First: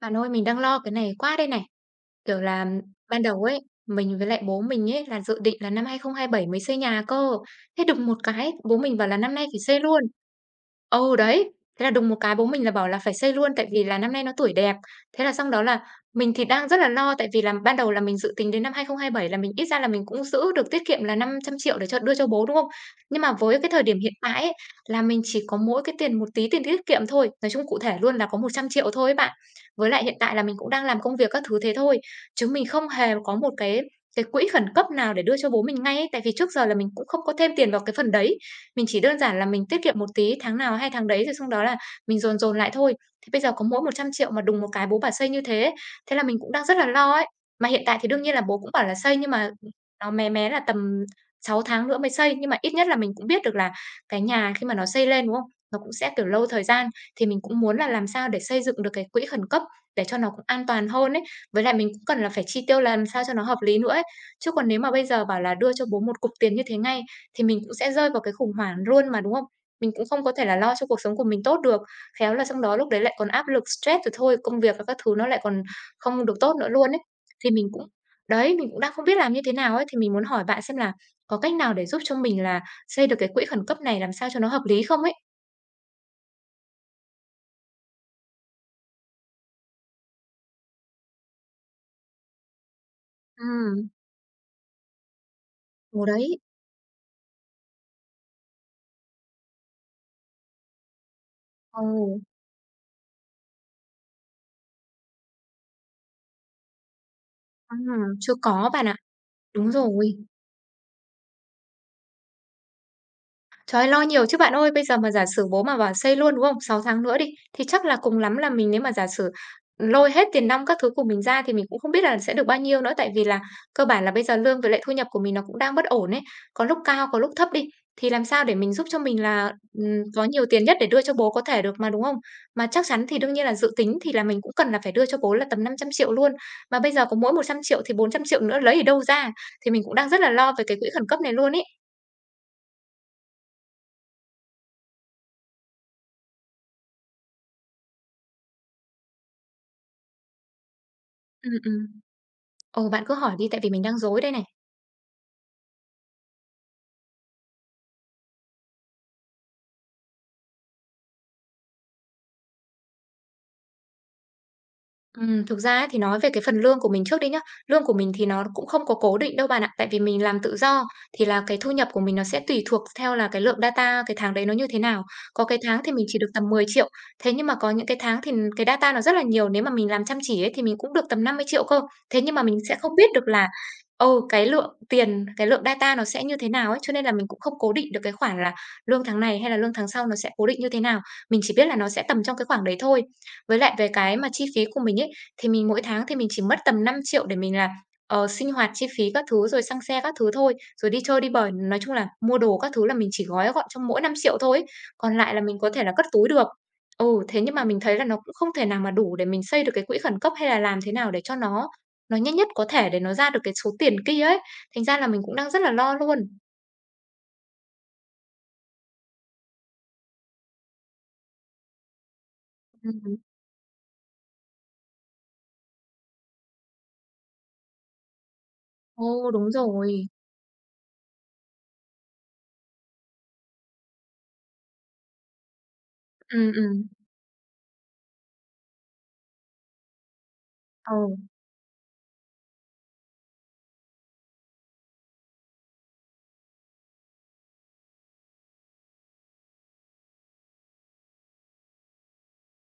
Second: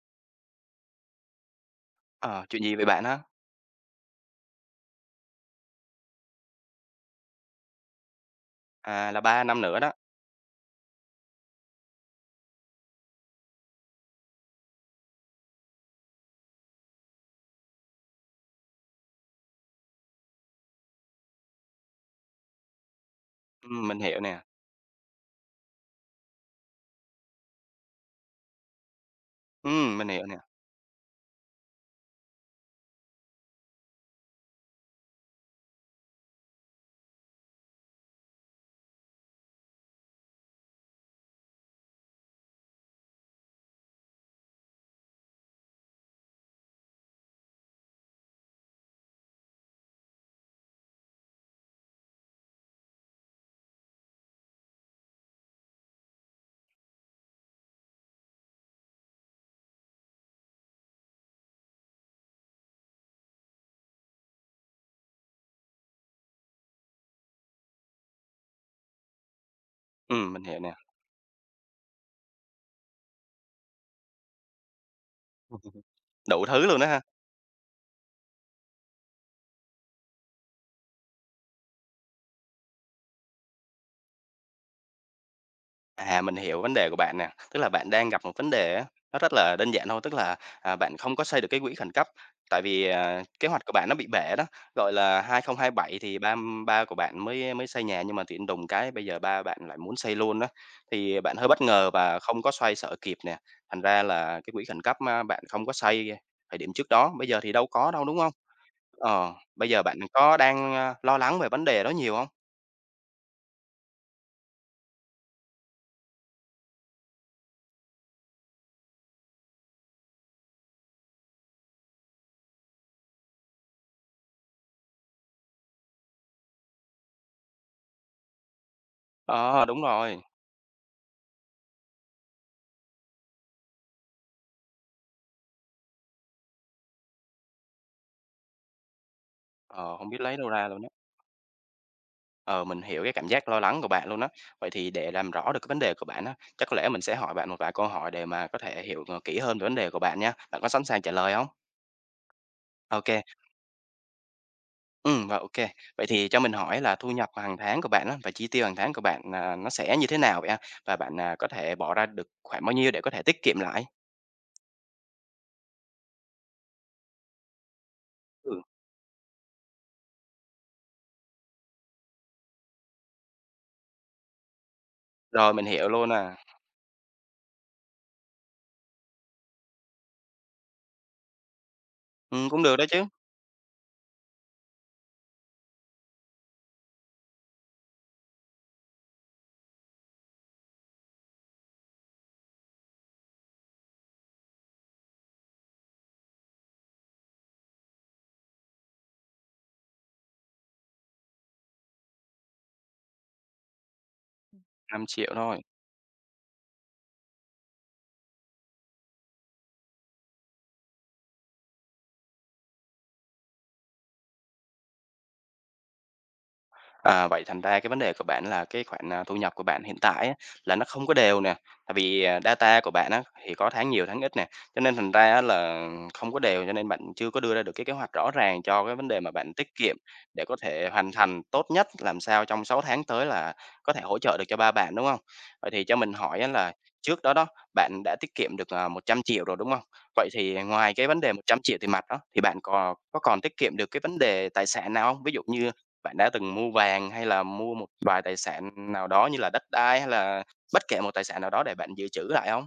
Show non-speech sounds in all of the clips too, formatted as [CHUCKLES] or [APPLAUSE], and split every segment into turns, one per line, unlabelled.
Bạn ơi, mình đang lo cái này quá đây này! Kiểu
À! Chuyện
là
gì vậy bạn a?
ban đầu ấy, mình với lại bố mình ấy là dự định là năm 2027 mới xây nhà cơ, thế đùng một cái bố mình bảo
À,
là
là
năm nay
3
phải
năm nữa
xây
đó.
luôn. Ờ, đấy. Thế là đùng một cái bố mình là bảo là phải xây luôn tại vì là năm nay nó tuổi đẹp. Thế là xong đó là mình thì đang rất là lo tại vì là ban đầu là mình dự tính đến năm 2027 là mình ít ra là mình cũng giữ được tiết kiệm là 500.000.000 để cho đưa cho bố, đúng không? Nhưng mà với cái thời
Ừm,
điểm
mình
hiện
hiểu nè.
tại ấy, là mình chỉ có mỗi cái tiền một tí tiền tiết kiệm thôi, nói chung cụ thể luôn là có 100.000.000 thôi ấy bạn. Với
Ừm,
lại
mình
hiện
hiểu
tại
nè.
là mình cũng đang làm công việc các thứ thế thôi, chứ mình không hề có một cái cái quỹ khẩn cấp nào để đưa cho bố mình ngay ấy, tại vì trước giờ là mình cũng không có thêm tiền vào cái phần đấy, mình chỉ đơn giản là mình tiết kiệm một tí tháng nào hay tháng đấy, rồi xong đó là mình dồn dồn lại thôi. Thì bây giờ có mỗi 100.000.000 mà đùng một cái bố bảo xây như thế, thế là mình cũng đang rất là lo ấy! Mà hiện tại thì đương nhiên là bố cũng bảo là xây nhưng mà, ừm, nó mé mé là tầm 6 tháng nữa mới xây, nhưng mà ít nhất là mình cũng biết được là cái nhà khi mà nó xây lên, đúng không? Nó cũng sẽ, kiểu, lâu thời gian thì mình cũng muốn là làm sao để xây dựng được cái quỹ khẩn cấp để cho nó cũng an toàn hơn ấy, với lại mình cũng cần là phải chi tiêu làm sao cho nó hợp lý nữa ấy. Chứ còn nếu mà bây giờ bảo là đưa cho bố một cục tiền như thế ngay thì mình cũng sẽ rơi vào cái khủng hoảng luôn mà, đúng không? Mình cũng không có
Ừm,
thể
mình
là
hiểu nè.
lo cho cuộc sống của mình tốt được, khéo là xong đó lúc đấy lại còn áp lực stress rồi thôi, công việc và các thứ nó lại còn
[CHUCKLES]
không được
Đủ
tốt
thứ
nữa
luôn đó
luôn
ha.
ấy. Thì mình cũng đấy, mình cũng đang không biết làm như thế nào ấy, thì mình muốn hỏi bạn xem là có cách nào để giúp cho mình là xây được cái quỹ khẩn cấp này làm sao cho nó hợp lý không ấy?
À, mình hiểu vấn đề của bạn nè. Tức là bạn đang gặp một vấn đề á, nó rất là đơn giản thôi, tức là, à, bạn không có xây được cái quỹ khẩn cấp, tại vì, ờ, kế hoạch của bạn
Ừm.
nó bị bể đó, gọi là, 2027
Ờ,
thì ba,
đấy.
ưm, ba của bạn mới mới xây nhà, nhưng mà tự nhiên đùng cái bây giờ ba bạn lại muốn xây luôn á, thì bạn hơi bất ngờ và
Ừ.
không có xoay xở kịp nè. Thành ra là cái quỹ khẩn cấp ma bạn không có xây thời điểm trước đó, bây giờ thì đâu có
Ừm,
đâu, đúng hông?
chưa có bạn ạ.
Ờ, bây
Đúng
giờ
rồi.
bạn có đang, ơ, lo lắng về vấn đề đó nhiều hông?
Trời ơi, lo nhiều chứ bạn ơi! Bây giờ mà giả sử bố mà bảo xây luôn, đúng không? 6 tháng nữa đi, thì chắc là cùng lắm là mình nếu mà giả sử, ừm, lôi hết tiền nong các thứ của mình ra thì mình cũng không biết là sẽ được bao nhiêu nữa. Tại vì là cơ bản là bây giờ lương với lại thu nhập của mình nó cũng đang bất ổn ấy, có lúc cao, có lúc thấp đi, thì làm sao để mình giúp cho mình là,
Ờ, đúng
ừm,
rồi.
có nhiều tiền nhất để đưa cho bố có thể được mà, đúng không? Mà chắc chắn thì đương nhiên là dự tính thì là mình cũng cần là phải đưa cho bố là tầm 500.000.000 luôn, mà bây giờ có mỗi 100.000.000 thì 400.000.000 nữa lấy ở đâu ra, thì mình cũng
Ờ,
đang
hông
rất
biết
là
lấy đâu
lo về
ra
cái
luôn
quỹ
á.
khẩn cấp này luôn ấy!
Ờ, mình hiểu cái cảm giác lo lắng của bạn luôn á. Vậy thì để làm rõ được cái vấn đề của bạn á, chắc có lẽ mình sẽ hỏi bạn một vài câu hỏi để mà có thể hiểu, à, kỹ hơn về vấn đề của bạn nha, bạn có sẵn sàng trả lời hông?
Ừm, ừm. Ờ, bạn cứ
OK.
hỏi đi, tại vì mình đang rối đây này!
Ừm, và OK. Vậy thì cho mình hỏi là thu nhập hàng tháng của bạn á, và chi tiêu hàng tháng của bạn, ờ, nó sẽ như thế nào vậy ha? Và bạn, à, có thể bỏ ra được khoảng bao nhiêu để có thể tiết kiệm lại?
Ừm, thực ra ấy thì nói về cái phần lương của mình trước đi nhá, lương của mình thì nó
Ừm.
cũng không có cố định đâu bạn ạ, tại vì mình làm tự do, thì là cái thu nhập của mình nó sẽ tùy thuộc th theo là cái lượng data cái tháng đấy nó như thế nào. Có
Rồi,
cái
mình
tháng
hiểu
thì mình
luôn
chỉ được
à.
tầm 10.000.000 thế nhưng mà có những cái tháng thì, ừm, cái data nó rất là nhiều, nếu mà mình làm chăm chỉ ấy thì mình cũng được tầm 50.000.000 cơ. Thế nhưng mà
Ừm,
mình
cũng được
sẽ
đó
không
chứ.
biết được là, ừ, cái lượng tiền, cái lượng data nó sẽ như thế nào ấy, cho nên là mình cũng không cố định được cái khoản là lương tháng này hay là lương tháng sau nó sẽ cố định như thế nào, mình chỉ biết là nó sẽ tầm trong cái khoảng đấy thôi. Với lại về cái mà chi phí của mình ấy, thì mình mỗi tháng thì mình chỉ mất tầm 5.000.000 để mình là, ờ, sinh hoạt chi phí các thứ rồi xăng xe các thứ thôi, rồi đi chơi đi bời, nói chung là mua đồ các thứ là mình chỉ gói gọn trong mỗi 5.000.000 thôi ấy,
năm
còn
triệu
lại là mình
thôi.
có thể là cất túi được. Ừ, thế nhưng mà mình thấy là nó cũng không thể nào mà đủ để mình xây được cái quỹ khẩn cấp, hay là làm thế nào để cho nó nó nhanh nhất có thể để nó ra được cái số tiền kia ấy, thành ra là mình cũng đang rất là lo luôn!
À, vậy thành ra cái vấn đề của bạn là cái khoản, à, thu nhập của bạn hiện tại á, là nó không có đều nè, tại vì, à, data của
Ừm
bạn
hứm.
á, thì có tháng nhiều tháng ít nè, cho nên thành ra á là không có đều, cho nên bạn chưa có đưa ra được cái kế hoạch rõ ràng cho cái vấn đề
Ô,
mà
đúng
bạn tiết kiệm
rồi!
để có thể hoàn thành tốt nhất, làm sao trong 6 tháng tới là có thể hỗ trợ được cho ba bạn, đúng hông? Vậy thì cho mình hỏi á
Ừm,
là
ừm.
trước đó đó, bạn đã tiết kiệm được, à, 100.000.000 rồi, đúng hông? Vậy thì, à,
Ờ.
ngoài cái vấn đề 100.000.000 tiền mặt đó, thì bạn cò có còn tiết kiệm được cái vấn đề tài sản nào hông? Ví dụ như bạn đã từng mua vàng, hay là mua một vài tài sản nào đó như là đất đai hay là bất kể một tài sản nào đó để bạn dự trữ lại hông?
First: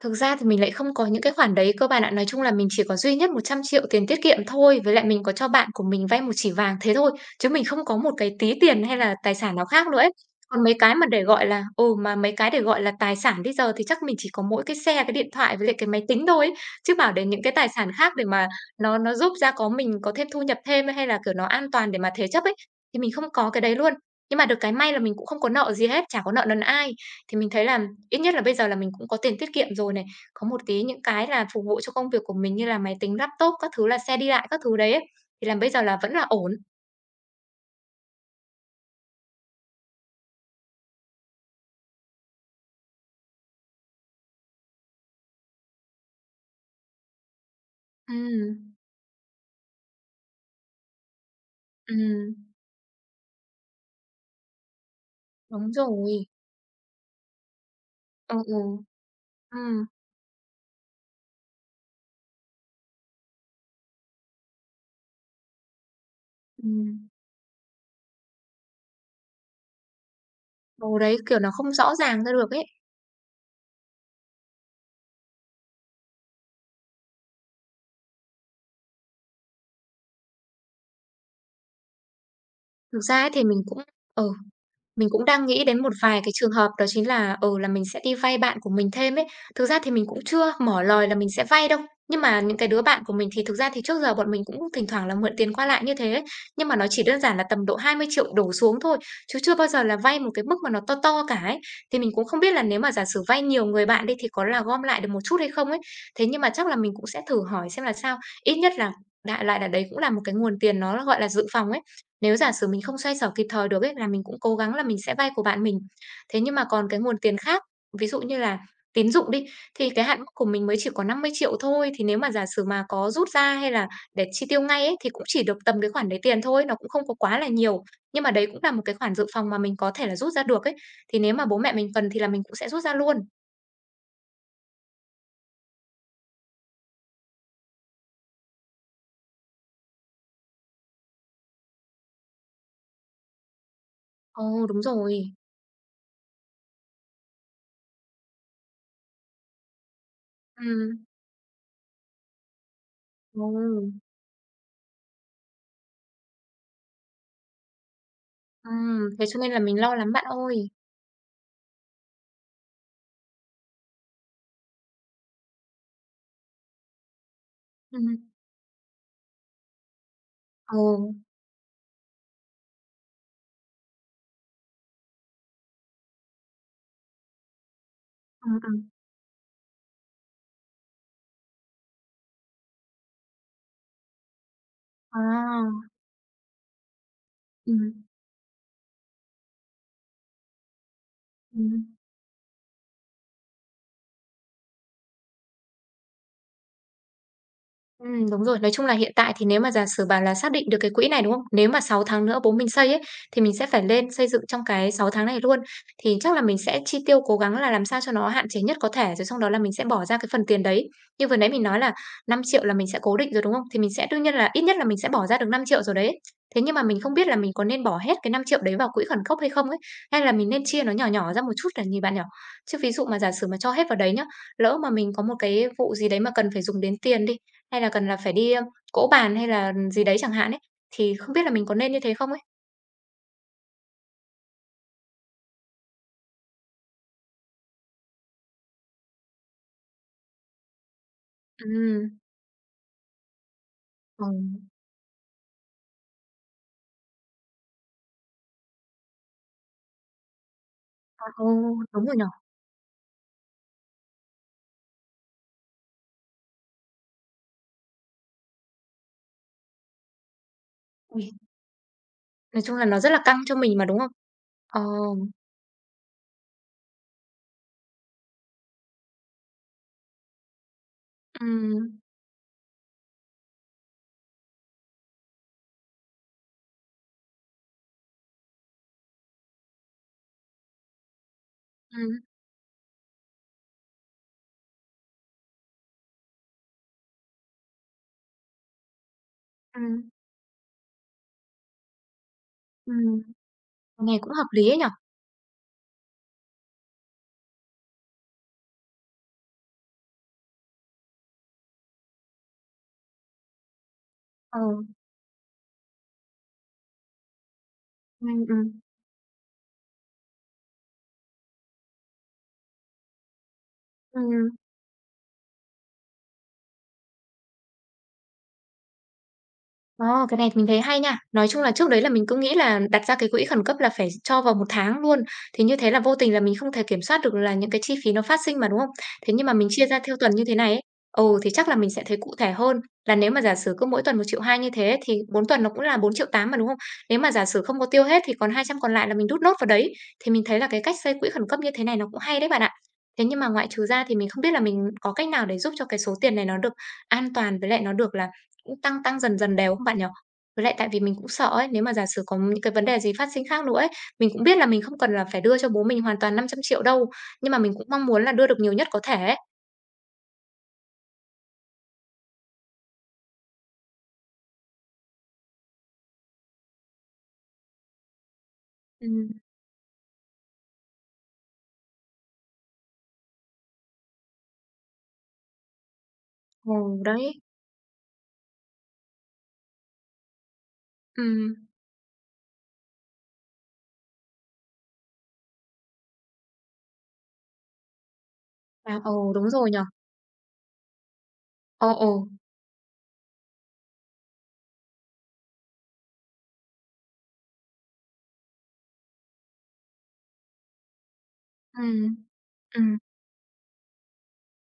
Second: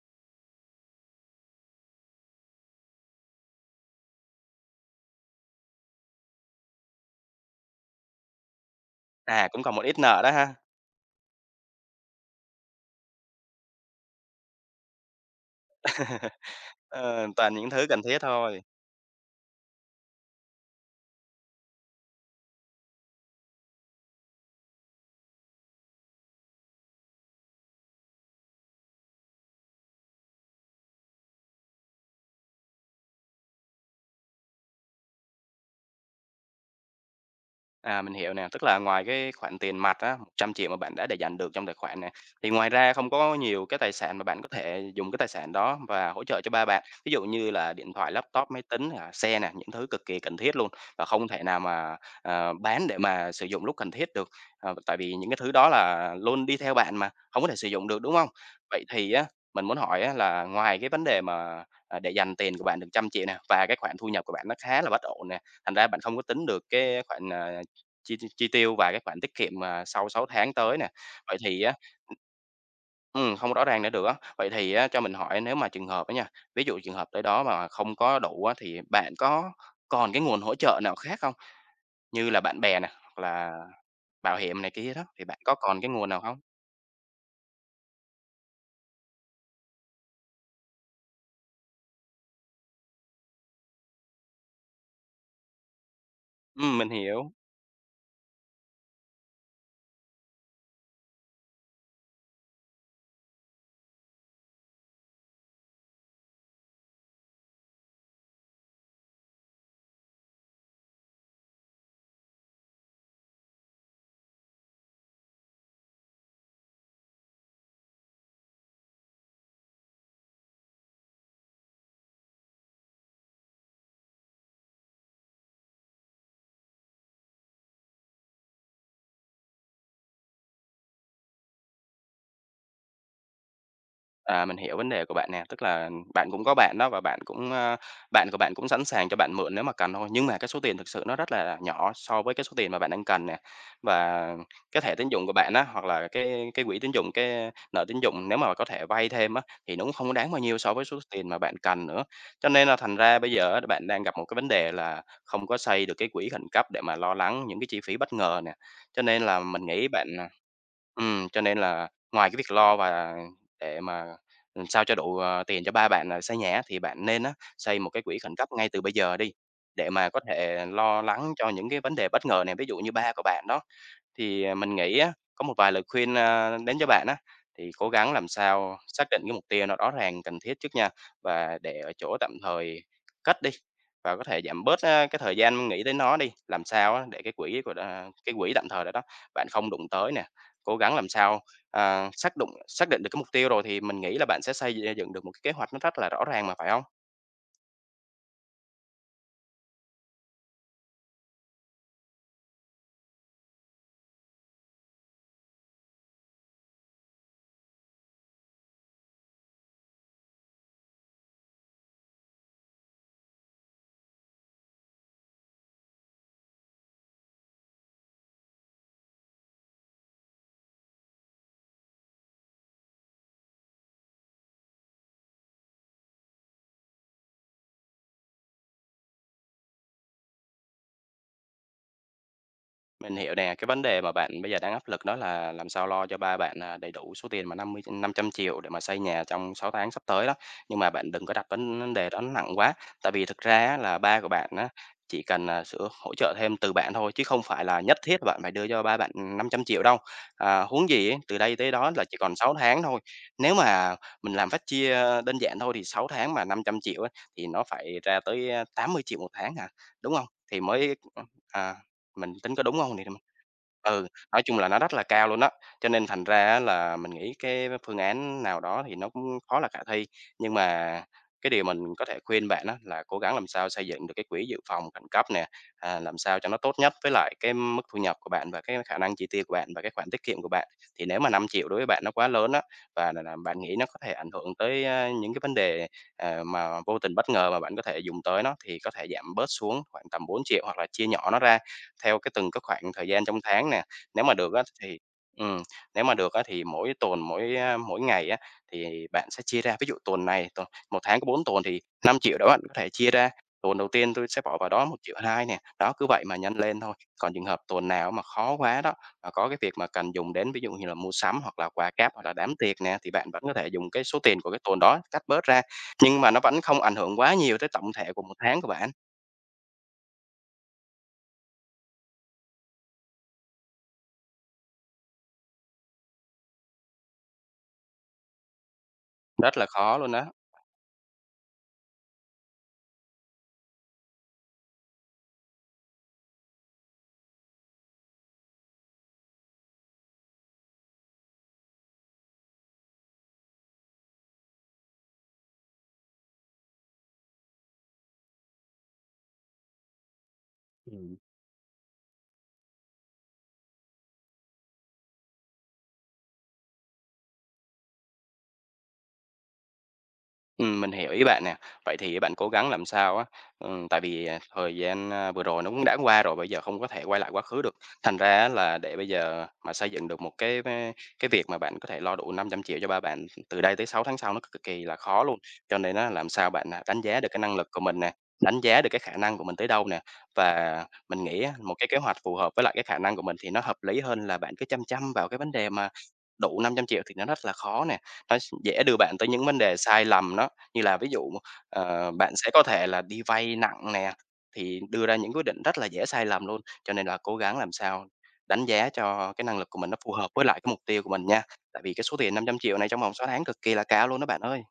Thực ra thì mình lại không có những cái khoản đấy cơ bạn ạ. Nói chung là mình chỉ có duy nhất 100.000.000 tiền tiết kiệm thôi, với lại mình có cho bạn của mình vay 1 chỉ vàng thế thôi, chứ mình không có một cái tí tiền hay là tài
À,
sản
cũng
nào
còn một
khác nữa
ít
ấy.
nợ đó ha.
Còn mấy cái mà để, gọi là ừ, mà mấy cái để gọi là tài sản bây giờ thì chắc mình chỉ có mỗi cái xe, cái điện thoại với lại cái máy tính thôi ấy,
[CHUCKLES]
chứ bảo để
Ờ,
những cái
toàn
tài
những thứ
sản
cần
khác
thiết
mà
thôi.
nó nó giúp ra có mình có thêm thu nhập thêm hay là, kiểu, nó an toàn để mà thế chấp ấy, thì mình không có cái đấy luôn. Nhưng mà được cái may là mình cũng không có nợ gì hết, chả có nợ nần ai. Thì mình thấy là ít nhất là bây giờ là mình cũng có tiền tiết kiệm rồi này, có một tí những cái là phục vụ cho công việc của mình như là máy tính laptop, các thứ là xe đi lại các thứ đấy ấy, thì là bây giờ là vẫn là ổn.
À, mình hiểu nè, tức là ngoài cái khoản tiền mặt á, 100.000.000 mà bạn đã để dành được trong tài khoản nè. Thì ngoài ra không có nhiều cái tài sản mà bạn có thể dùng cái tài sản đó và hỗ trợ cho ba bạn, ví dụ như là điện thoại, laptop, máy
Ừm.
tính, à, xe nè, những thứ cực kỳ cần thiết luôn, và không thể nào mà,
Ừm.
à, bán để mà sử dụng lúc cần thiết được, ờ, tại vì những cái thứ đó
Đúng
là
rồi.
luôn đi theo bạn mà, hổng có thể sử dụng được, đúng hông?
Ừ, ừ.
Vậy thì á, mình muốn
Ừm.
hỏi á là ngoài cái vấn đề mà, à, để dành tiền của bạn được 100.000.000 nè, và cái khoản thu nhập của bạn nó khá là bất ổn nè, thành ra bạn không có tính được cái
Ừm.
khoản, à, chi chi tiêu và cái khoản tiết kiệm, à, sau 6 tháng tới
Ờ,
nè.
đấy,
Vậy
kiểu, nó
thì
không
á
rõ ràng ra được ấy.
ừm, hông rõ ràng nữa được á. Vậy thì á cho mình hỏi nếu mà trường hợp á nha, ví dụ trường hợp tới đó mà không có đủ á, thì bạn có còn cái nguồn hỗ trợ nào khác hông? Như là bạn bè nè,
Thực
hoặc
ra ấy thì
là
mình cũng ừ,
bảo hiểm này kia đó,
mình
thì
cũng
bạn
đang
có
nghĩ
còn
đến
cái
một
nguồn nào
vài cái
hông?
trường hợp đó chính là, ừ, là mình sẽ đi vay bạn của mình thêm ấy. Thực ra thì mình cũng chưa mở lời là mình sẽ vay đâu, nhưng mà những cái đứa bạn của mình thì thực ra thì trước giờ bọn mình cũng có thỉnh thoảng là mượn tiền qua lại như thế. Nhưng mà
Ừm,
nó
mình
chỉ đơn
hiểu.
giản là tầm độ 20.000.000 đổ xuống thôi, chứ chưa bao giờ là vay một cái mức mà nó to to cả ấy. Thì mình cũng không biết là nếu mà giả sử vay nhiều người bạn đi thì có là gom lại được một chút hay không ấy? Thế nhưng mà chắc là mình cũng sẽ thử hỏi xem là sao, ít nhất là đại loại là đấy cũng là một cái nguồn tiền nó gọi là dự phòng ấy. Nếu giả sử mình không xoay sở kịp thời được ấy, là mình cũng cố gắng là mình sẽ vay của bạn mình. Thế nhưng mà còn cái nguồn tiền khác, ví dụ như là tín dụng đi, thì cái hạn mức của mình mới chỉ có 50.000.000 thôi, thì nếu mà giả sử mà có rút ra hay là để chi tiêu ngay ấy, thì cũng chỉ được tầm cái khoản đấy tiền thôi, nó cũng không có quá là nhiều, nhưng mà đấy cũng là một cái khoản dự phòng mà mình có thể là rút ra được ấy. Thì nếu mà bố mẹ mình cần thì là mình cũng sẽ rút ra luôn.
À, mình hiểu vấn đề của bạn nè. Tức là bạn cũng có bạn đó và bạn cũng, a bạn của bạn cũng sẵn sàng cho bạn mượn nếu mà cần thôi, nhưng mà cái số tiền thực sự nó rất là, à, nhỏ so với cái số tiền mà bạn đang cần nè. Và
Ồ, đúng
cái thẻ tín dụng
rồi.
của bạn á, hoặc là cái cái quỹ tín dụng, cái, a, nợ tín dụng nếu mà bạn có thể vay thêm á, thì nó cũng hông có đáng bao nhiêu so với số
Ừm.
tiền mà bạn cần nữa. Cho nên là thành ra bây giờ á bạn
Ồ.
đang gặp một cái vấn đề là không có xoay được cái quỹ khẩn cấp để mà lo lắng những cái chi phí bất ngờ nè. Cho
Ừm,
nên
thế
là
cho nên là
mình
mình
nghĩ
lo
bạn,
lắm bạn
à
ơi.
ừm, cho nên là ngoài cái việc lo và để mà, ừm, sao cho đủ, à, tiền cho ba bạn, à, xây nhà á thì bạn nên á xây một cái quỹ
Ừm.
khẩn cấp ngay từ bây giờ đi, để mà có thể, à, lo
Ừ.
lắng cho những cái vấn đề bất ngờ nè, ví dụ như ba của bạn đó. Thì, à, mình nghĩ á, có một vài lời khuyên, a, đến cho bạn á, thì cố gắng làm
Ừm,
sao
ừm.
xác định cái mục tiêu nó rõ ràng cần thiết trước nha, và để ở chỗ tạm thời cất đi, và có thể giảm bớt, á, cái thời gian nghĩ
À.
đến nó đi, làm sao á để cái quỹ của đà,
Ừm.
a cái quỹ tạm thời đó đó, bạn không đụng tới nè. Cố gắng làm sao,
Ừm.
à, xác đụng xác định được cái mục tiêu rồi thì mình nghĩ là bạn sẽ xây d dựng được một cái kế hoạch nó rất là rõ ràng mà, phải không?
Ừm, đúng rồi. Nói chung là hiện tại thì nếu mà giả sử bảo là xác định được cái quỹ này, đúng không? Nếu mà 6 tháng nữa bố mình xây ấy, thì mình sẽ phải lên xây dựng trong cái 6 tháng này luôn. Thì chắc là mình sẽ chi tiêu cố gắng là làm sao cho nó hạn chế nhất có thể, rồi xong đó là mình sẽ bỏ ra cái phần tiền đấy. Như vừa nãy mình nói là 5 triệu là mình sẽ cố định rồi, đúng không? Thì mình sẽ đương nhiên là ít nhất là mình sẽ bỏ ra được 5 triệu rồi đấy, ấy. Thế nhưng mà mình không biết là mình có nên bỏ hết cái 5 triệu đấy vào quỹ khẩn cấp hay không ấy? Hay là mình nên chia nó nhỏ nhỏ ra một chút để nhìn bạn nhỉ? Chứ ví dụ mà giả sử mà cho hết vào đấy nhớ, lỡ mà mình có một cái vụ gì đấy mà cần phải dùng đến tiền đi, hay là cần là phải đi, a, cỗ bàn hay là, ừm, gì đấy chẳng hạn ấy, thì không biết là mình có nên như thế không ấy?
Mình hiểu nè. Cái vấn đề mà bạn bây giờ đang áp lực đó là làm sao lo cho ba bạn, à, đầy đủ số tiền mà 50, ưm 500.000.000 để mà xây nhà trong 6 tháng sắp tới đó. Nhưng mà bạn đừng có đặt vấn vấn
Ừm.
đề đó nó nặng quá, tại vì thực ra á là ba
Ờ.
của bạn á, chỉ cần, à, sử hỗ trợ thêm từ bạn thôi chứ không phải là nhất thiết bạn phải đưa cho ba bạn, ừm, 500.000.000 đâu. À, huống gì á,
À,
từ
ừ.
đây tới đó là
Đúng rồi
chỉ
nhỉ?
còn 6 tháng thôi. Nếu mà mình làm phép chia, a, đơn giản thôi thì 6 tháng mà 500.000.000 á, thì nó phải ra tới, á, 80.000.000 1 tháng hả, đúng hông? Thì mới ừm,
Ui!
à, mình tính
Nói
có
chung
đúng
là
hông
nó
để
rất
mà
là căng cho mình mà, đúng
ừ,
không?
nói chung là nó rất là cao
Ờm.
luôn á, cho nên thành ra, á, là mình nghĩ cái phương án nào đó thì nó cũng khó là khả thi. Nhưng mà cái điều mà
Ừm.
mình có thể khuyên bạn á, là cố gắng làm sao xây dựng được cái quỹ dự phòng khẩn cấp nè, à, làm sao cho nó tốt nhất với lại cái mức thu nhập của bạn, và cái khả năng chi tiêu của bạn, và cái khoản tiết kiệm của bạn. Thì nếu mà 5.000.000 đối với bạn nó
Ừm.
quá lớn á, và là là bạn nghĩ nó có thể ảnh hưởng tới, á, những cái vấn đề, ờ, mà vô tình bất ngờ mà bạn có thể dùng tới nó thì có thể giảm bớt xuống khoảng
Ừm.
tầm 4.000.000 hoặc là chia nhỏ nó ra, theo cái từng cái khoảng thời
Ừm,
gian trong tháng nè.
nghe
Nếu
cũng
mà
hợp
được á
lý ấy nhỉ!
thì ừm, nếu mà được á thì mỗi tuần, mỗi, á, mỗi ngày, á, thì bạn sẽ chia ra. Ví dụ tuần này tuần, 1 tháng có 4 tuần thì 5.000.000 đó bạn có thể chia ra. Tuần đầu tiên tui sẽ bỏ vào
Ừ.
đó 1.200.000 nè, đó cứ vậy mà nhân lên thôi. Còn trường hợp tuần nào á mà
Ừm,
khó
ừm.
quá đó, mà có cái việc mà cần dùng đến, ví dụ như mà mua sắm hoặc là quà cáp hoặc là đám tiệc nè. Thì bạn vẫn có thể dùng cái số tiền
Ừm.
của cái tuần đó cắt bớt ra. Nhưng mà nó vẫn không ảnh hưởng quá nhiều tới tổng thể của 1 tháng của bạn.
A, cái này thì mình thấy hay nha. Nói chung là trước đấy là mình cứ nghĩ là đặt ra cái quỹ khẩn cấp là phải cho vào 1 tháng luôn. Thì như thế là vô tình là mình không thể kiểm soát được là những cái chi phí nó phát sinh mà, đúng không? Thế nhưng mà
Rất là
mình chia
khó
ra
luôn
theo
á.
tuần như thế này ấy, ừ, thì chắc là mình sẽ thấy cụ thể hơn là nếu mà giả sử cứ mỗi tuần 1.200.000 như thế thì 4 tuần nó cũng là 4.800.000 mà, đúng không? Nếu mà giả sử không có tiêu hết thì còn 200 còn lại là mình đút nốt vào đấy, thì mình thấy là cái cách xây quỹ khẩn cấp như thế này nó cũng hay đấy bạn ạ. Thế nhưng mà ngoại trừ ra thì mình không biết là mình có cách nào để giúp cho cái số tiền này nó được an toàn với lại nó được là cũng tăng tăng dần dần đều không bạn nhỉ? Với lại tại vì mình
Ừm.
cũng sợ ấy, nếu mà giả sử có những cái vấn đề gì phát sinh khác nữa ấy. Mình cũng biết là mình không cần là phải đưa cho bố mình hoàn toàn 500.000.000 đâu, nhưng mà mình cũng mong muốn là đưa được nhiều nhất có thể ấy.
Ừm, mình hiểu ý bạn nè. Vậy thì á bạn cố gắng làm sao á, ừm, tại vì, ờ, thời gian, a, vừa rồi nó cũng đã qua rồi, bây giờ không có thể quay lại quá khứ được. Thành ra á là để bây
Ừm.
giờ, à, mà xây dựng được một cái va cái việc mà bạn có thể lo đủ 500.000.000 cho ba bạn từ đây tới 6 tháng sau nó cực kỳ là khó luôn. Cho nên á làm sao bạn, à, đánh
Ừm,
giá được cái
đấy.
năng lực của mình nè, đánh giá được cái khả năng của mình tới đâu nè. Và mình nghĩ á,
Ừm.
một cái kế hoạch phù hợp với lại cái khả năng của mình thì nó hợp lý hơn là bạn cứ chăm chăm vào cái vấn đề mà đủ 500.000.000 thì nó rất là khó nè. Ơ, s dễ đưa
À, ừ,
bạn tới những
đúng
vấn
rồi
đề
nhỉ?
sai lầm đó, như là ví dụ,
Ờ, ờ.
ờ, bạn sẽ có thể là đi vay nặng nè, thì đưa ra những quyết định rất là dễ sai lầm luôn. Cho nên là cố gắng làm sao đánh giá cho cái năng lực của mình nó phù hợp với lại cái mục tiêu của mình nha, tại vì cái
Ừm.
số tiền 500.000.000 này
Ừm.
trong vòng 6 tháng cực kỳ là cao luôn đó bạn ơi.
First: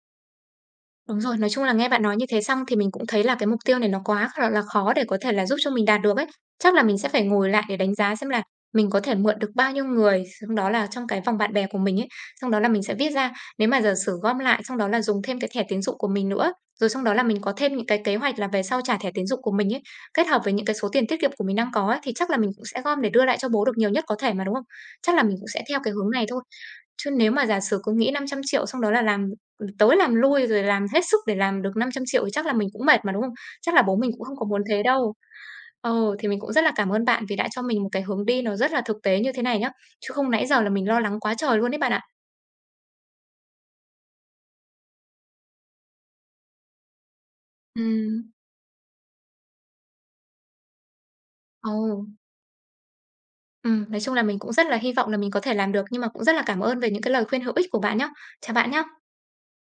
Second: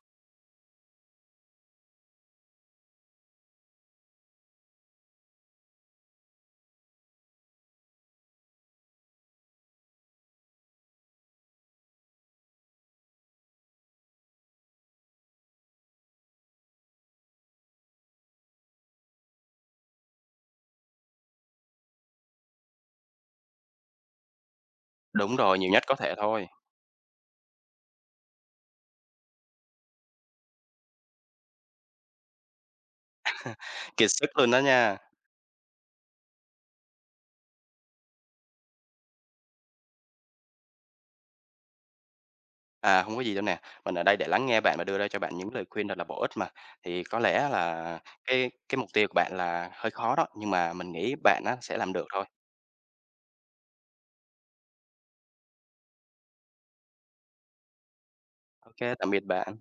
Đúng rồi, nói chung là nghe bạn nói như thế xong thì mình cũng thấy là cái mục tiêu này nó quá kh gọi là khó để có thể là giúp cho mình đạt được ấy. Chắc là mình sẽ phải ngồi lại để đánh giá xem là mình có thể mượn được bao nhiêu người, xong đó là trong cái vòng bạn bè của mình ấy, xong đó là mình sẽ viết ra. Nếu mà giả sử gom lại, xong đó là dùng thêm cái thẻ tín dụng của mình nữa. Rồi xong đó là mình có thêm những cái kế hoạch là về sau trả thẻ tín dụng của mình ấy, kết hợp với những cái số tiền tiết kiệm của mình đang có ấy, thì chắc là mình cũng sẽ gom để đưa lại cho bố được nhiều nhất có thể mà, đúng không? Chắc là mình
Đúng
cũng
rồi,
sẽ
nhiều
theo
nhất
cái
có
hướng
thể
này thôi.
thôi.
Chứ nếu mà giả sử cứ nghĩ 500.000.000 xong đó là làm, ừm, tới làm lui rồi làm hết sức để làm được 500.000.000 thì chắc là mình cũng mệt mà, đúng không? Chắc là
[CHUCKLES]
bố
Kiệt
mình cũng không
sức
có
luôn đó
muốn thế
nha.
đâu. Ừ, thì mình cũng rất là cảm ơn bạn vì đã cho mình một cái hướng đi nó rất là thực tế như thế này nhá, chứ không nãy giờ là mình lo lắng quá trời luôn ấy bạn ạ.
À, hông có gì đâu nè, mình ở đây để lắng nghe bạn và đưa ra cho bạn những lời khuyên thật là bổ ích mà. Thì có lẽ á là
Ừm.
cái cái mục tiêu của bạn là hơi khó đó, nhưng mà mình nghĩ bạn á sẽ làm
Ừ.
được thôi.
Ừm, nói chung là mình cũng rất là hy vọng là mình có thể làm được, nhưng mà cũng rất là cảm ơn về những cái lời khuyên hữu ích của bạn nhá. Chào bạn
Ô kê,
nhá.
tạm biệt bạn.